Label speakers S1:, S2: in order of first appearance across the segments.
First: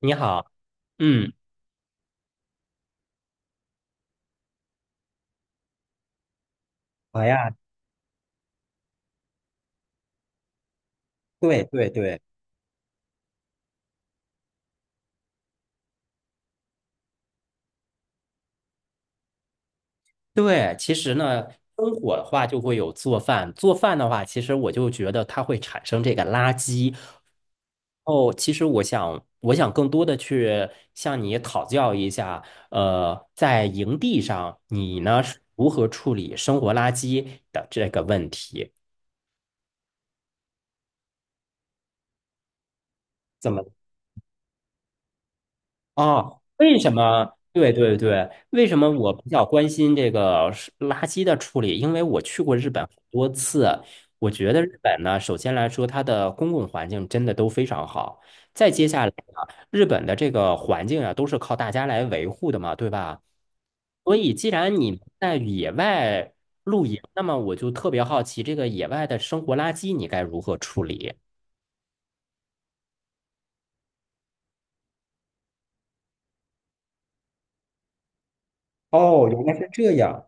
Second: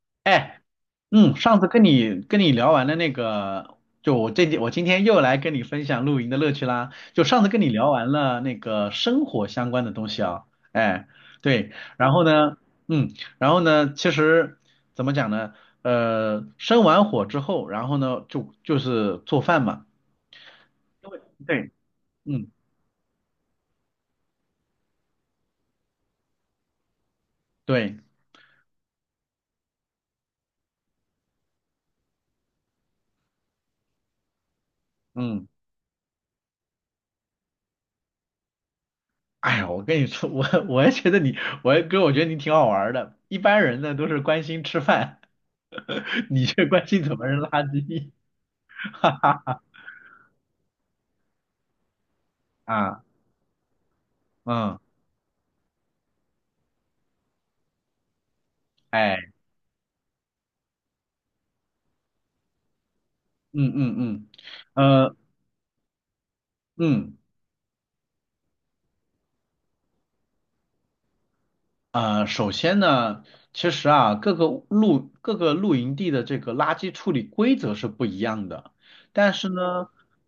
S1: 你好，
S2: 哎，
S1: 嗯，
S2: 嗯，上次跟你聊完了那个，就我今天又来跟你分享露营的乐趣啦。
S1: 好
S2: 就上次
S1: 呀，
S2: 跟你聊完了那个生活相关的东西啊。哎，
S1: 对
S2: 对。
S1: 对
S2: 然
S1: 对
S2: 后呢，嗯，然后呢，其实怎么讲呢？生完火之后，然后呢，就是做饭嘛。
S1: 对，其
S2: 因
S1: 实
S2: 为
S1: 呢，
S2: 对，
S1: 生火的话
S2: 嗯，
S1: 就会有做饭，做饭的话，其实我就觉得它会产生这个垃圾。
S2: 对，
S1: 哦，其实我想更多的去向你讨教一下，在营地上你呢是
S2: 嗯。
S1: 如何处理生活垃圾的这个问题？
S2: 哎呀，我跟你说，我也觉得你，我也哥，我觉得你挺好玩儿的。一
S1: 怎
S2: 般
S1: 么？
S2: 人呢都是关心吃饭。
S1: 哦，
S2: 你这
S1: 为
S2: 关
S1: 什
S2: 心怎么
S1: 么？
S2: 扔垃
S1: 对对
S2: 圾？
S1: 对，为什么
S2: 哈
S1: 我比较
S2: 哈
S1: 关心这个是垃圾的处理？因为我去过日本很
S2: 啊，
S1: 多次，我觉得日
S2: 嗯，
S1: 本呢，首先来说，它的公共环境真的都非常好。再接下来
S2: 哎，
S1: 啊，日本的这个环境啊，都是靠大家来维护的嘛，对吧？
S2: 嗯嗯
S1: 所
S2: 嗯，
S1: 以，既然你
S2: 呃，
S1: 在野外露营，
S2: 嗯
S1: 那么我就特别好奇，这个野外的生活垃圾你该如何处理？
S2: 呃，首先呢，其实啊，各个露营地的这个垃圾处理规则是不一样的。
S1: 哦，
S2: 但
S1: 原
S2: 是
S1: 来是
S2: 呢，
S1: 这样。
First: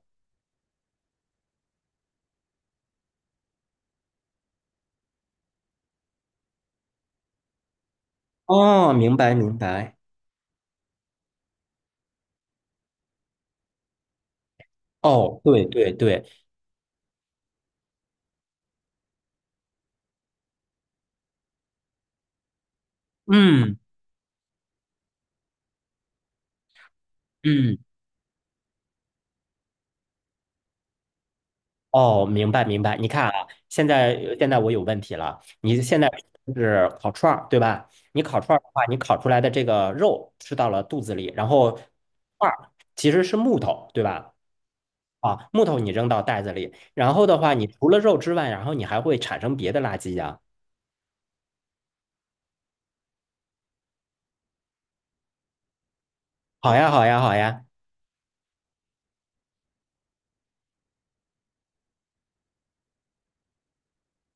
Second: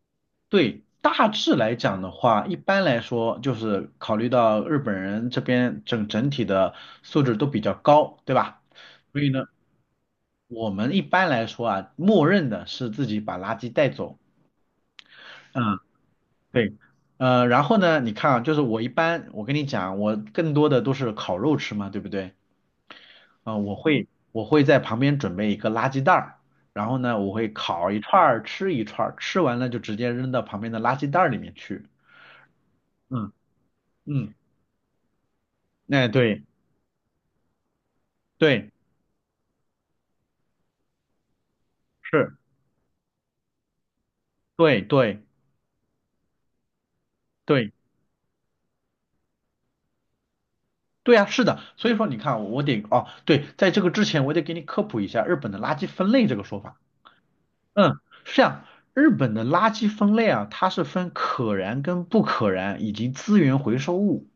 S2: 对，大致来讲的话，一般来说就是考虑到日本人这边整体的素质都比较高，对吧？
S1: 哦，明
S2: 所以
S1: 白
S2: 呢，
S1: 明白。
S2: 我们一般来说啊，默认的是自己把垃圾带走。
S1: 哦，对
S2: 嗯，
S1: 对对，
S2: 对，然后呢，你看啊，就是我一般，我跟你讲啊，我更多的都是烤肉吃嘛，对不对？啊、我
S1: 嗯
S2: 会我会在旁边准备一个垃圾袋儿，然后呢，我会
S1: 嗯，
S2: 烤一串儿，吃一串儿，吃完了就直接扔到旁边的垃圾袋儿里面去。
S1: 哦，明白明白。你看
S2: 嗯
S1: 啊，现在
S2: 嗯，
S1: 我有问题了。你现在
S2: 那对
S1: 是烤串儿，对吧？你烤串儿的
S2: 对
S1: 话，你烤出来的这个肉吃到了肚子里，然后
S2: 是，
S1: 串儿其实是木头，对吧？
S2: 对对
S1: 啊，木头你扔到袋子里，然后的话，你
S2: 对
S1: 除了肉之外，然后你还会产生别的垃圾呀。
S2: 对啊，是的。所以说你看啊，哦，对，在这个之前我得给你科普一下日本的垃圾分类这个说
S1: 好
S2: 法。
S1: 呀，好呀，好呀。
S2: 嗯，是这样。日本的垃圾分类啊，它是分可燃跟不可燃，以及资源回收物。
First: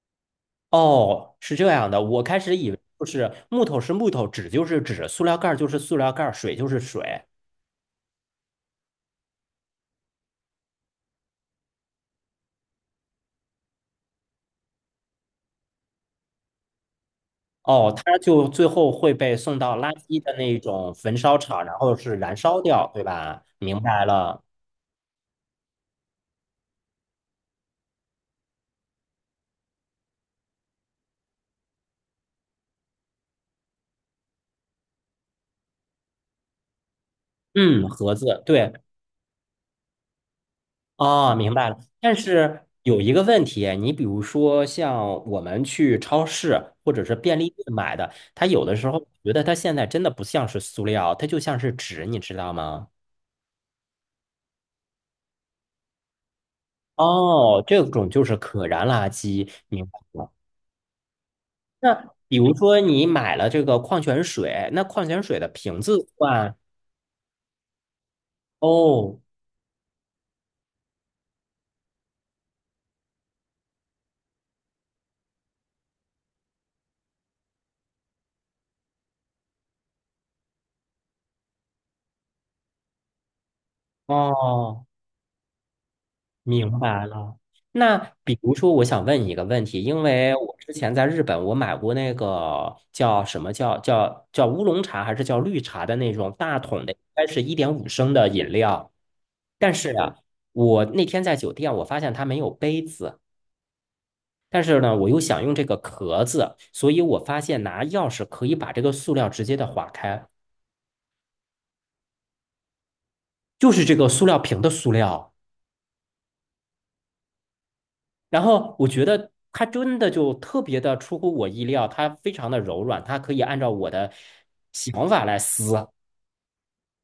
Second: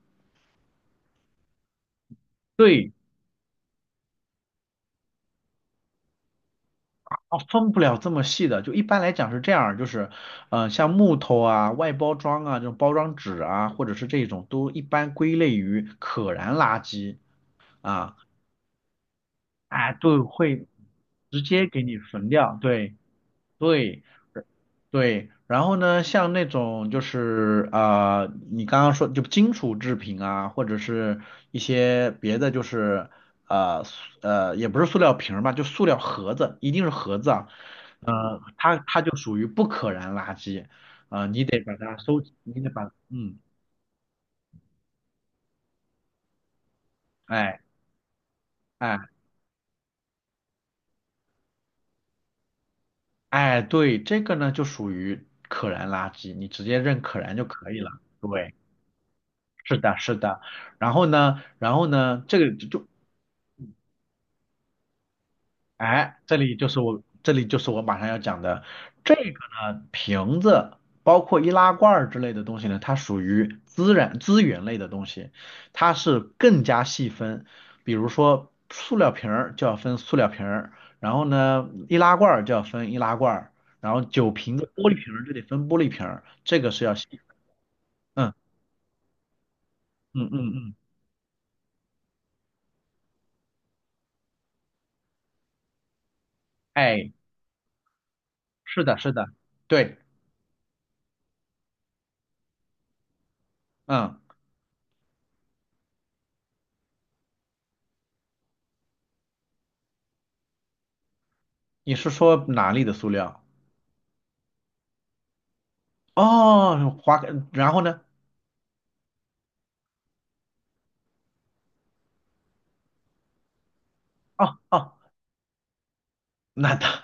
S1: 哦，是这样的，我开始以为
S2: 对，
S1: 就是木头是木头，纸就是纸，塑料盖儿就是塑料盖儿，水就是水。
S2: 啊，分不了这么细的。就一般来讲是这样，就是，像木头啊、外包装啊、这种包装纸啊，或者是这种，都一般归类于可燃垃圾
S1: 哦，
S2: 啊。
S1: 它就最后会被送到垃
S2: 哎，对，
S1: 圾的那
S2: 会
S1: 种焚烧
S2: 直
S1: 厂，
S2: 接
S1: 然
S2: 给
S1: 后
S2: 你
S1: 是
S2: 焚
S1: 燃
S2: 掉。
S1: 烧掉，
S2: 对
S1: 对吧？明
S2: 对，
S1: 白了。
S2: 对。然后呢，像那种就是啊、你刚刚说就金属制品啊，或者是一些别的，就是呃塑呃，也不是塑料瓶儿吧，就塑料盒子，一定是盒子啊。
S1: 嗯，盒子，对，
S2: 它就属于不可燃垃圾。啊、
S1: 哦，
S2: 你
S1: 明
S2: 得
S1: 白了。
S2: 把它
S1: 但
S2: 收，你
S1: 是
S2: 得把，
S1: 有一个
S2: 嗯，
S1: 问题，你比如说像我们去超市或者是便利店
S2: 哎
S1: 买的，它有的时
S2: 哎
S1: 候觉得它现在真的不像是塑料，它就像是纸，你知道吗？
S2: 哎，对，这个呢就属于可燃垃圾，你直接认可燃就
S1: 哦，
S2: 可以
S1: 这
S2: 了。
S1: 种就是
S2: 对。
S1: 可燃垃圾，
S2: 是
S1: 明
S2: 的，
S1: 白
S2: 是
S1: 了。
S2: 的。然后呢，然后
S1: 那
S2: 呢，
S1: 比
S2: 这个
S1: 如说
S2: 就
S1: 你买了这个矿泉水，那矿泉水的瓶子
S2: 哎，
S1: 算。
S2: 这里就是我马上要讲的这
S1: 哦，
S2: 个呢，瓶子包括易拉罐儿之类的东西呢，它属于资源类的东西，它是更加细分，比如说塑料瓶儿就要分塑料瓶儿，然后呢，易拉罐儿就要分易拉罐儿，然后酒瓶子、
S1: 哦，
S2: 玻璃瓶儿就得分玻璃瓶儿，这个
S1: 明
S2: 是要
S1: 白
S2: 细分。
S1: 了。那
S2: 嗯
S1: 比如说，我想问你一个问题，因
S2: 嗯
S1: 为
S2: 嗯
S1: 我之
S2: 嗯，
S1: 前在日本，我买过那个叫什么叫乌龙茶还是叫绿茶的那种大桶的，应
S2: 哎，
S1: 该是1.5升的饮
S2: 是
S1: 料。
S2: 的，是的，
S1: 但是
S2: 对，
S1: 啊，我那天在酒店，我发现它没有杯子，
S2: 嗯。
S1: 但是呢，我又想用这个壳子，所以我发现拿钥匙可以把这个塑料直接的划开，
S2: 你是说哪里的塑料？
S1: 就是这个塑料瓶的塑料。
S2: 哦，花，然后呢？
S1: 然后我觉得它真的就特别的出乎我意料，它非常的柔软，它可以按照我的
S2: 哦哦，
S1: 想法来撕。
S2: 那当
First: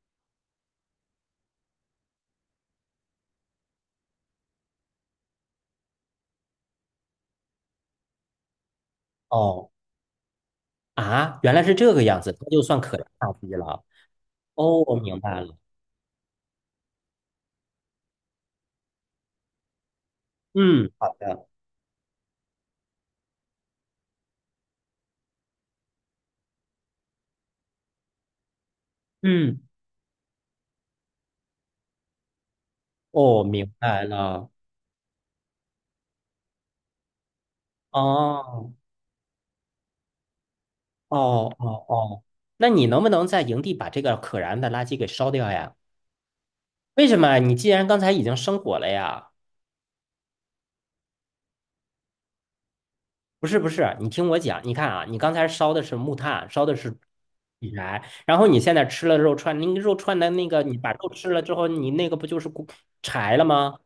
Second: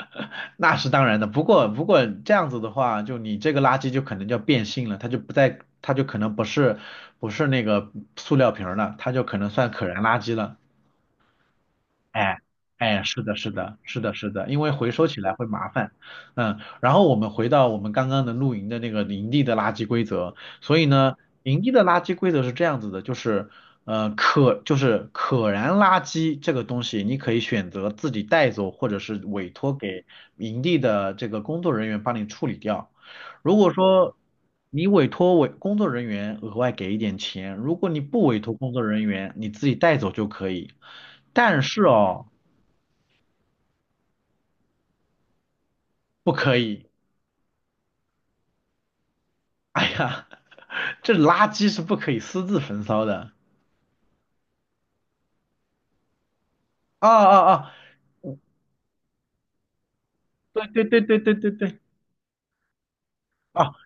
S2: 那是当然的。不过这样子的话，就你这个垃圾就可能叫变性了，它就可能不是那个塑料瓶儿了，它就可能
S1: 哦
S2: 算可燃垃圾了。
S1: 啊，原来是这个样子，
S2: 哎
S1: 它就算可
S2: 哎，
S1: 燃
S2: 是
S1: 垃
S2: 的，是
S1: 圾
S2: 的，
S1: 了。
S2: 是的，是的。因为
S1: 哦，
S2: 回
S1: 我
S2: 收
S1: 明
S2: 起来
S1: 白
S2: 会
S1: 了。
S2: 麻烦。嗯，然后我们回到我们刚刚的露营的那个营地的垃圾规则。所以
S1: 嗯，好
S2: 呢，
S1: 的。
S2: 营地的垃圾规则是这样子的，就是就是可燃垃圾这个东西，你可以选择自己带走，或者是委
S1: 嗯，
S2: 托给营地的这个工作人员帮你处理掉。
S1: 哦，
S2: 如
S1: 明
S2: 果
S1: 白
S2: 说
S1: 了。
S2: 你委托工作人员额外给一点钱，如果你不委托工
S1: 哦
S2: 作人员，你自己带走就可以。
S1: 哦
S2: 但是
S1: 哦哦，
S2: 哦，
S1: 那你能不能在营地把这个可燃的垃圾给烧掉呀？
S2: 不可以。
S1: 为什么啊？你既然刚才已经生火了呀？
S2: 哎呀，这垃圾是不可以私自焚烧的。
S1: 不是不是，你听我讲，你看啊，你刚才烧的是木炭，烧的是火
S2: 啊啊啊！
S1: 柴，然后你现在吃了肉串，那个肉串的那个，
S2: 对
S1: 你
S2: 对
S1: 把
S2: 对
S1: 肉
S2: 对
S1: 吃
S2: 对
S1: 了
S2: 对
S1: 之后，
S2: 对，
S1: 你那个不就是骨柴了
S2: 啊，
S1: 吗？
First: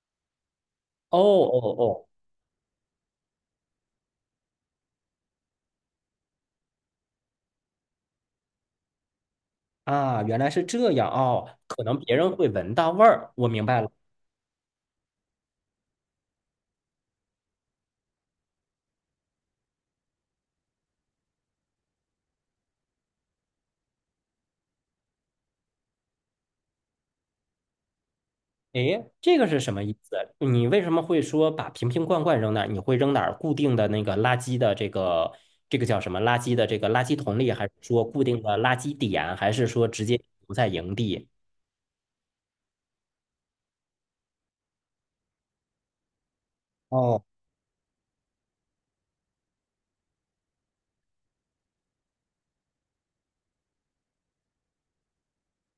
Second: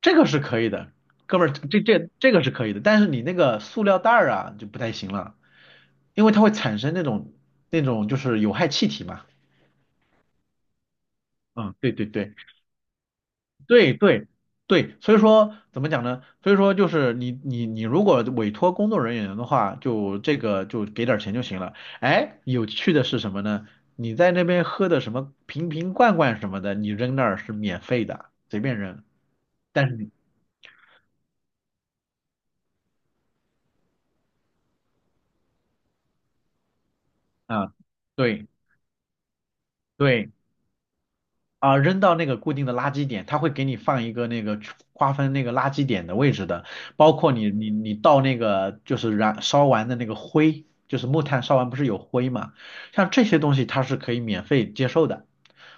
S2: 这个是可以的，
S1: 哦
S2: 哥们儿，
S1: 哦
S2: 这
S1: 哦，
S2: 这这个是可以的，但是你那个塑料袋儿啊就不太行了，因为它会产生那种就是有害气体嘛。
S1: 啊，原来是这样哦，
S2: 嗯，
S1: 可
S2: 对
S1: 能
S2: 对
S1: 别人
S2: 对，
S1: 会闻到味儿，我明白了。
S2: 对对对。所以说怎么讲呢？所以说就是你如果委托工作人员的话，就这个就给点儿钱就行了。哎，有趣的是什么呢？你在那边喝的什么瓶瓶罐罐什么的，你扔那儿是免费的，随便扔。
S1: 诶，这个是什么
S2: 但是
S1: 意
S2: 你
S1: 思？你为什么会说把瓶瓶罐罐扔那儿？你会扔哪儿？固定的那个垃圾的这个这个叫什么？垃圾的这个垃圾桶里，还是
S2: 啊，
S1: 说固定
S2: 对
S1: 的垃圾点，还是说直接
S2: 对。
S1: 留在营地？
S2: 啊，扔到那个固定的垃圾点，它会给你放一个那个区划分那个垃圾点的位置的，包
S1: 哦。
S2: 括你倒那个就是燃烧完的那个灰，就是木炭烧完不是有灰嘛，像这些东西它是可以免费接受的。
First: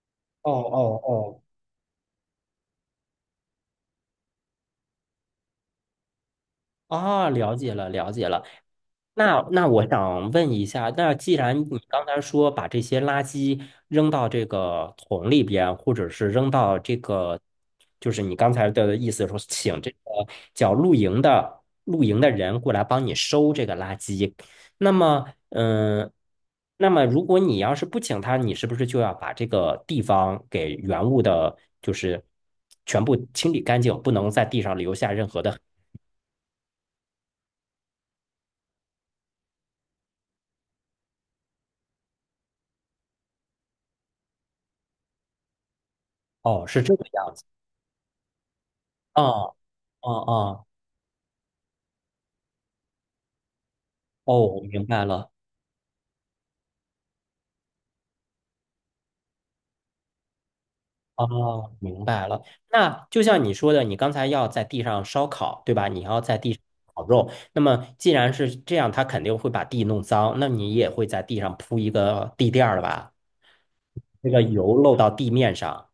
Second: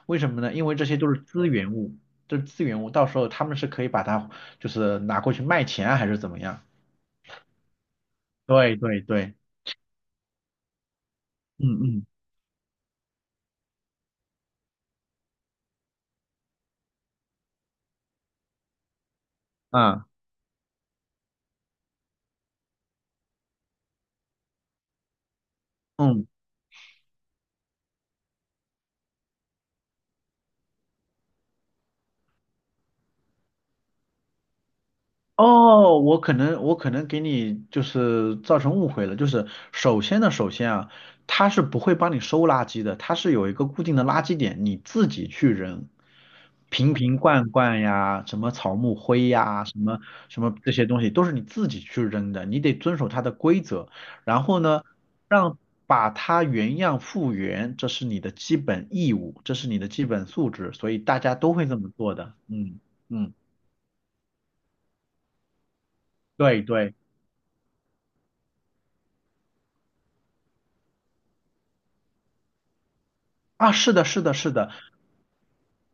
S2: 为什么
S1: 哦
S2: 呢？因为这些
S1: 哦
S2: 都是
S1: 哦，
S2: 资源物，这是资源物，到时候他们是可以把它就是拿过去卖钱啊，还是怎么样？
S1: 啊，了解了，了解了。
S2: 对对对，
S1: 那我想问一下，那既然
S2: 嗯
S1: 你刚
S2: 嗯
S1: 才说把这些垃圾扔到这个桶里边，或者是扔到这个，就是你刚才的意思说，请这个
S2: 啊
S1: 叫露营的人过来帮你收这个垃圾，那么，嗯，
S2: 嗯。
S1: 那么如果你要是不请他，你是不是就要把这个地方给原物的，就是全部清理干净，不能在地上留下任何的
S2: 哦，我可能给你就是造成误会了，就是首先啊，他是不会帮你收垃圾的，它是有一个固定的垃圾点，你自己去扔。
S1: 哦，是
S2: 瓶
S1: 这个
S2: 瓶
S1: 样子。
S2: 罐罐呀，什么草木灰
S1: 啊
S2: 呀，什么
S1: 啊
S2: 什么
S1: 啊！
S2: 这些东西都是你自己去扔的，你得遵守它的规则。然后
S1: 哦，
S2: 呢，
S1: 明白了。
S2: 让把它原样复原，这是你的基本义务，这是你的基本素质，所以大家都会
S1: 哦，
S2: 这么
S1: 明
S2: 做
S1: 白
S2: 的。
S1: 了。
S2: 嗯
S1: 那就
S2: 嗯，
S1: 像你说的，你刚才要在地上烧烤，对吧？你要在地上
S2: 对对。
S1: 烤肉。那么既然是这样，它肯定会把地弄脏，那你也会在地上铺一个地垫儿吧？
S2: 啊，是的，是
S1: 那
S2: 的，
S1: 个
S2: 是的，
S1: 油漏到地面上。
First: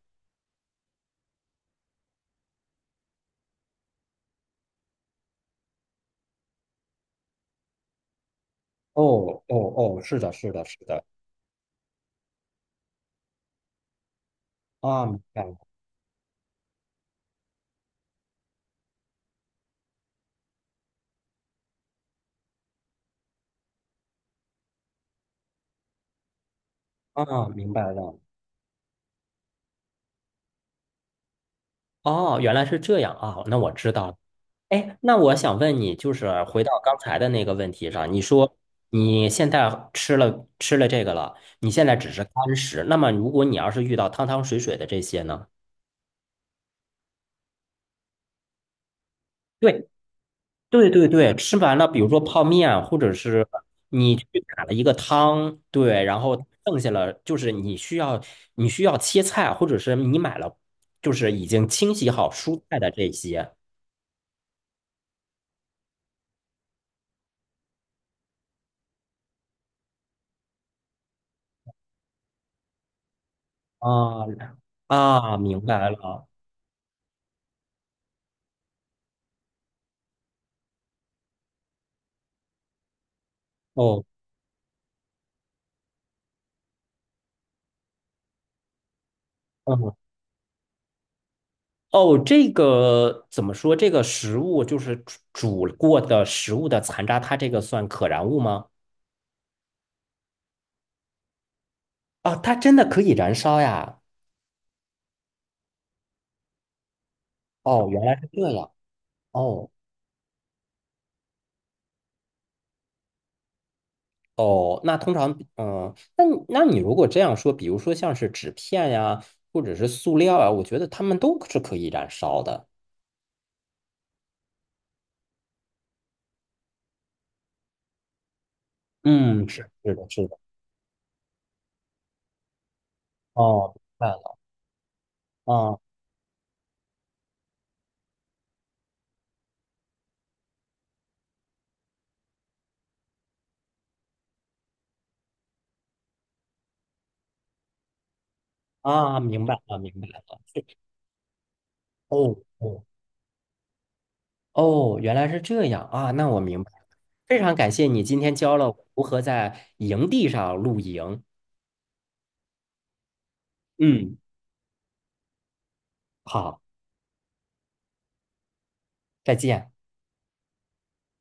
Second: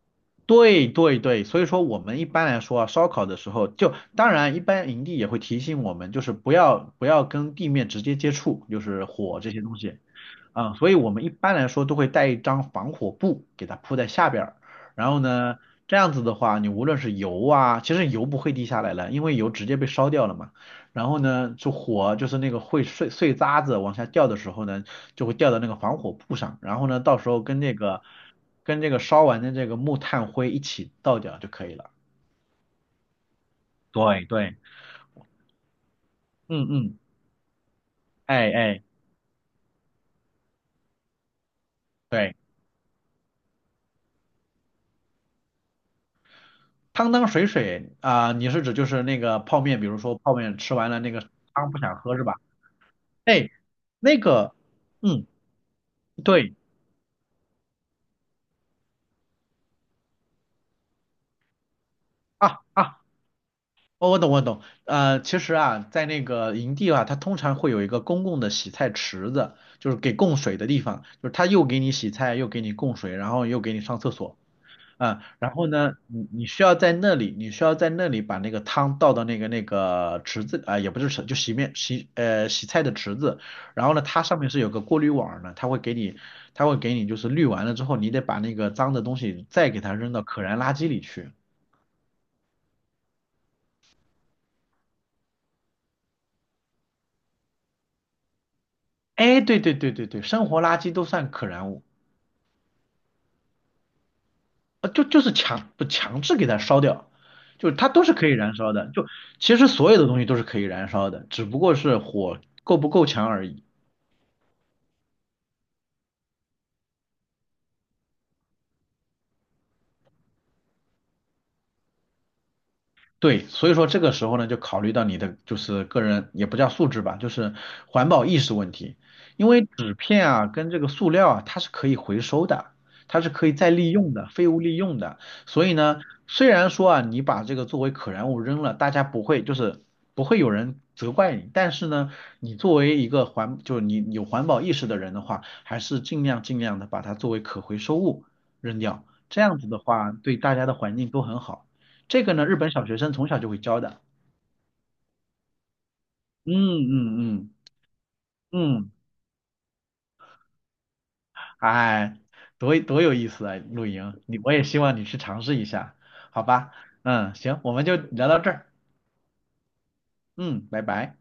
S2: 对对对。所以说我们一般来说啊，烧烤的时候就，当然一般营地也会提醒我们，就是不要跟地面直接接触，就是火
S1: 哦
S2: 这
S1: 哦
S2: 些东西。
S1: 哦，是的，是的，
S2: 啊，
S1: 是
S2: 所以
S1: 的。
S2: 我们一般来说都会带一张防火布给它铺在下边儿，
S1: 啊，
S2: 然后
S1: 明白了。
S2: 呢，这样子的话，你无论是油啊，其实油不会滴下来了，因为油直接被烧掉了嘛。然后呢，就火就是那个会碎碎渣子往下掉的时候呢，就会掉到那个防火布上，然后呢，到时候
S1: 啊，明白了。
S2: 跟这个烧完的这个木炭灰一起倒掉就可以了。
S1: 哦，原来是这样啊，那我知道了。
S2: 对对，
S1: 哎，那我想问你，就是回
S2: 嗯
S1: 到刚
S2: 嗯，
S1: 才的那个问题上，你
S2: 哎
S1: 说
S2: 哎，
S1: 你现在吃了这个了，你现在只是
S2: 对，
S1: 干食，那么如果你要是遇到汤汤水水的这些呢？
S2: 汤汤水水啊、你是指就是那个泡面，
S1: 对
S2: 比如说泡面吃
S1: 对
S2: 完了
S1: 对
S2: 那个
S1: 对，吃
S2: 汤
S1: 完
S2: 不
S1: 了，
S2: 想
S1: 比如
S2: 喝
S1: 说
S2: 是吧？
S1: 泡面，或者是
S2: 哎，
S1: 你
S2: 那
S1: 去
S2: 个，
S1: 打了一个
S2: 嗯，
S1: 汤，对，然后
S2: 对
S1: 剩下了就是你需要切菜，或者是你买了就是已经清洗好蔬
S2: 啊
S1: 菜的
S2: 啊。
S1: 这些
S2: 哦，我懂，我懂。其实啊，在那个营地啊，它通常会有一个公共的洗菜池子，就是给供水的地方，就是它又给你洗菜，又给你供水，然后又给你上厕
S1: 啊
S2: 所。嗯，
S1: 啊，
S2: 然
S1: 明
S2: 后
S1: 白
S2: 呢，
S1: 了
S2: 你需要在那里把那个汤倒到那个池子啊、也不是池，就洗面洗呃洗菜的池子。然后呢，
S1: 哦，
S2: 它上面是有个过滤网的，它会给你就是滤完了之后，你得把那个脏的东西再给
S1: 嗯
S2: 它扔到可燃垃圾里去。
S1: 哦，这个怎么说？这个食物就是煮过的食物的残渣，它这个算可燃物吗？
S2: 哎，对对对对对，生活垃圾都算可燃物。
S1: 啊，它真的可以燃烧呀！
S2: 就是强不强制给它烧掉，就是
S1: 哦，
S2: 它
S1: 原
S2: 都是
S1: 来
S2: 可
S1: 是
S2: 以
S1: 这
S2: 燃
S1: 样。
S2: 烧的，其实
S1: 哦
S2: 所有的东西都是可以燃烧的，只不过是火够不够强而已。
S1: 哦，那通常，嗯，那你那你如果这样说，比如说像是纸片呀，或者是塑料啊，我觉得它们都是可以燃烧的。
S2: 对，所以说这个时候呢，就考虑到你的就是个人也不叫素质吧，就是环保意识问题。因
S1: 嗯，
S2: 为
S1: 是是
S2: 纸
S1: 的，是
S2: 片
S1: 的。
S2: 啊跟这个塑料啊，它是可以回收的，它是可以再
S1: 哦，明
S2: 利
S1: 白
S2: 用的，
S1: 了。
S2: 废物利用的。所以
S1: 啊
S2: 呢，虽然说啊你把这个作为可燃物扔了，大家不会就是不会有人责怪你，但是呢，你作为一个环就是你有环保意识的人的话，还是尽量的把它作为可回收物扔掉，
S1: 啊，
S2: 这
S1: 明白
S2: 样子
S1: 了，
S2: 的
S1: 明白
S2: 话
S1: 了。
S2: 对大家的环境都很好。这个
S1: 哦
S2: 呢，日本
S1: 哦
S2: 小学生从小就会教的。
S1: 哦，原来是这样啊，那我
S2: 嗯
S1: 明白了。非
S2: 嗯
S1: 常感谢你今天教了我
S2: 嗯嗯，
S1: 如何在营地上露营。
S2: 哎，多多有意思啊！露
S1: 嗯，
S2: 营，我也希望你去尝试一下，好
S1: 好，
S2: 吧？嗯，行，我们就聊到这儿。
S1: 再见。
S2: 嗯，拜拜。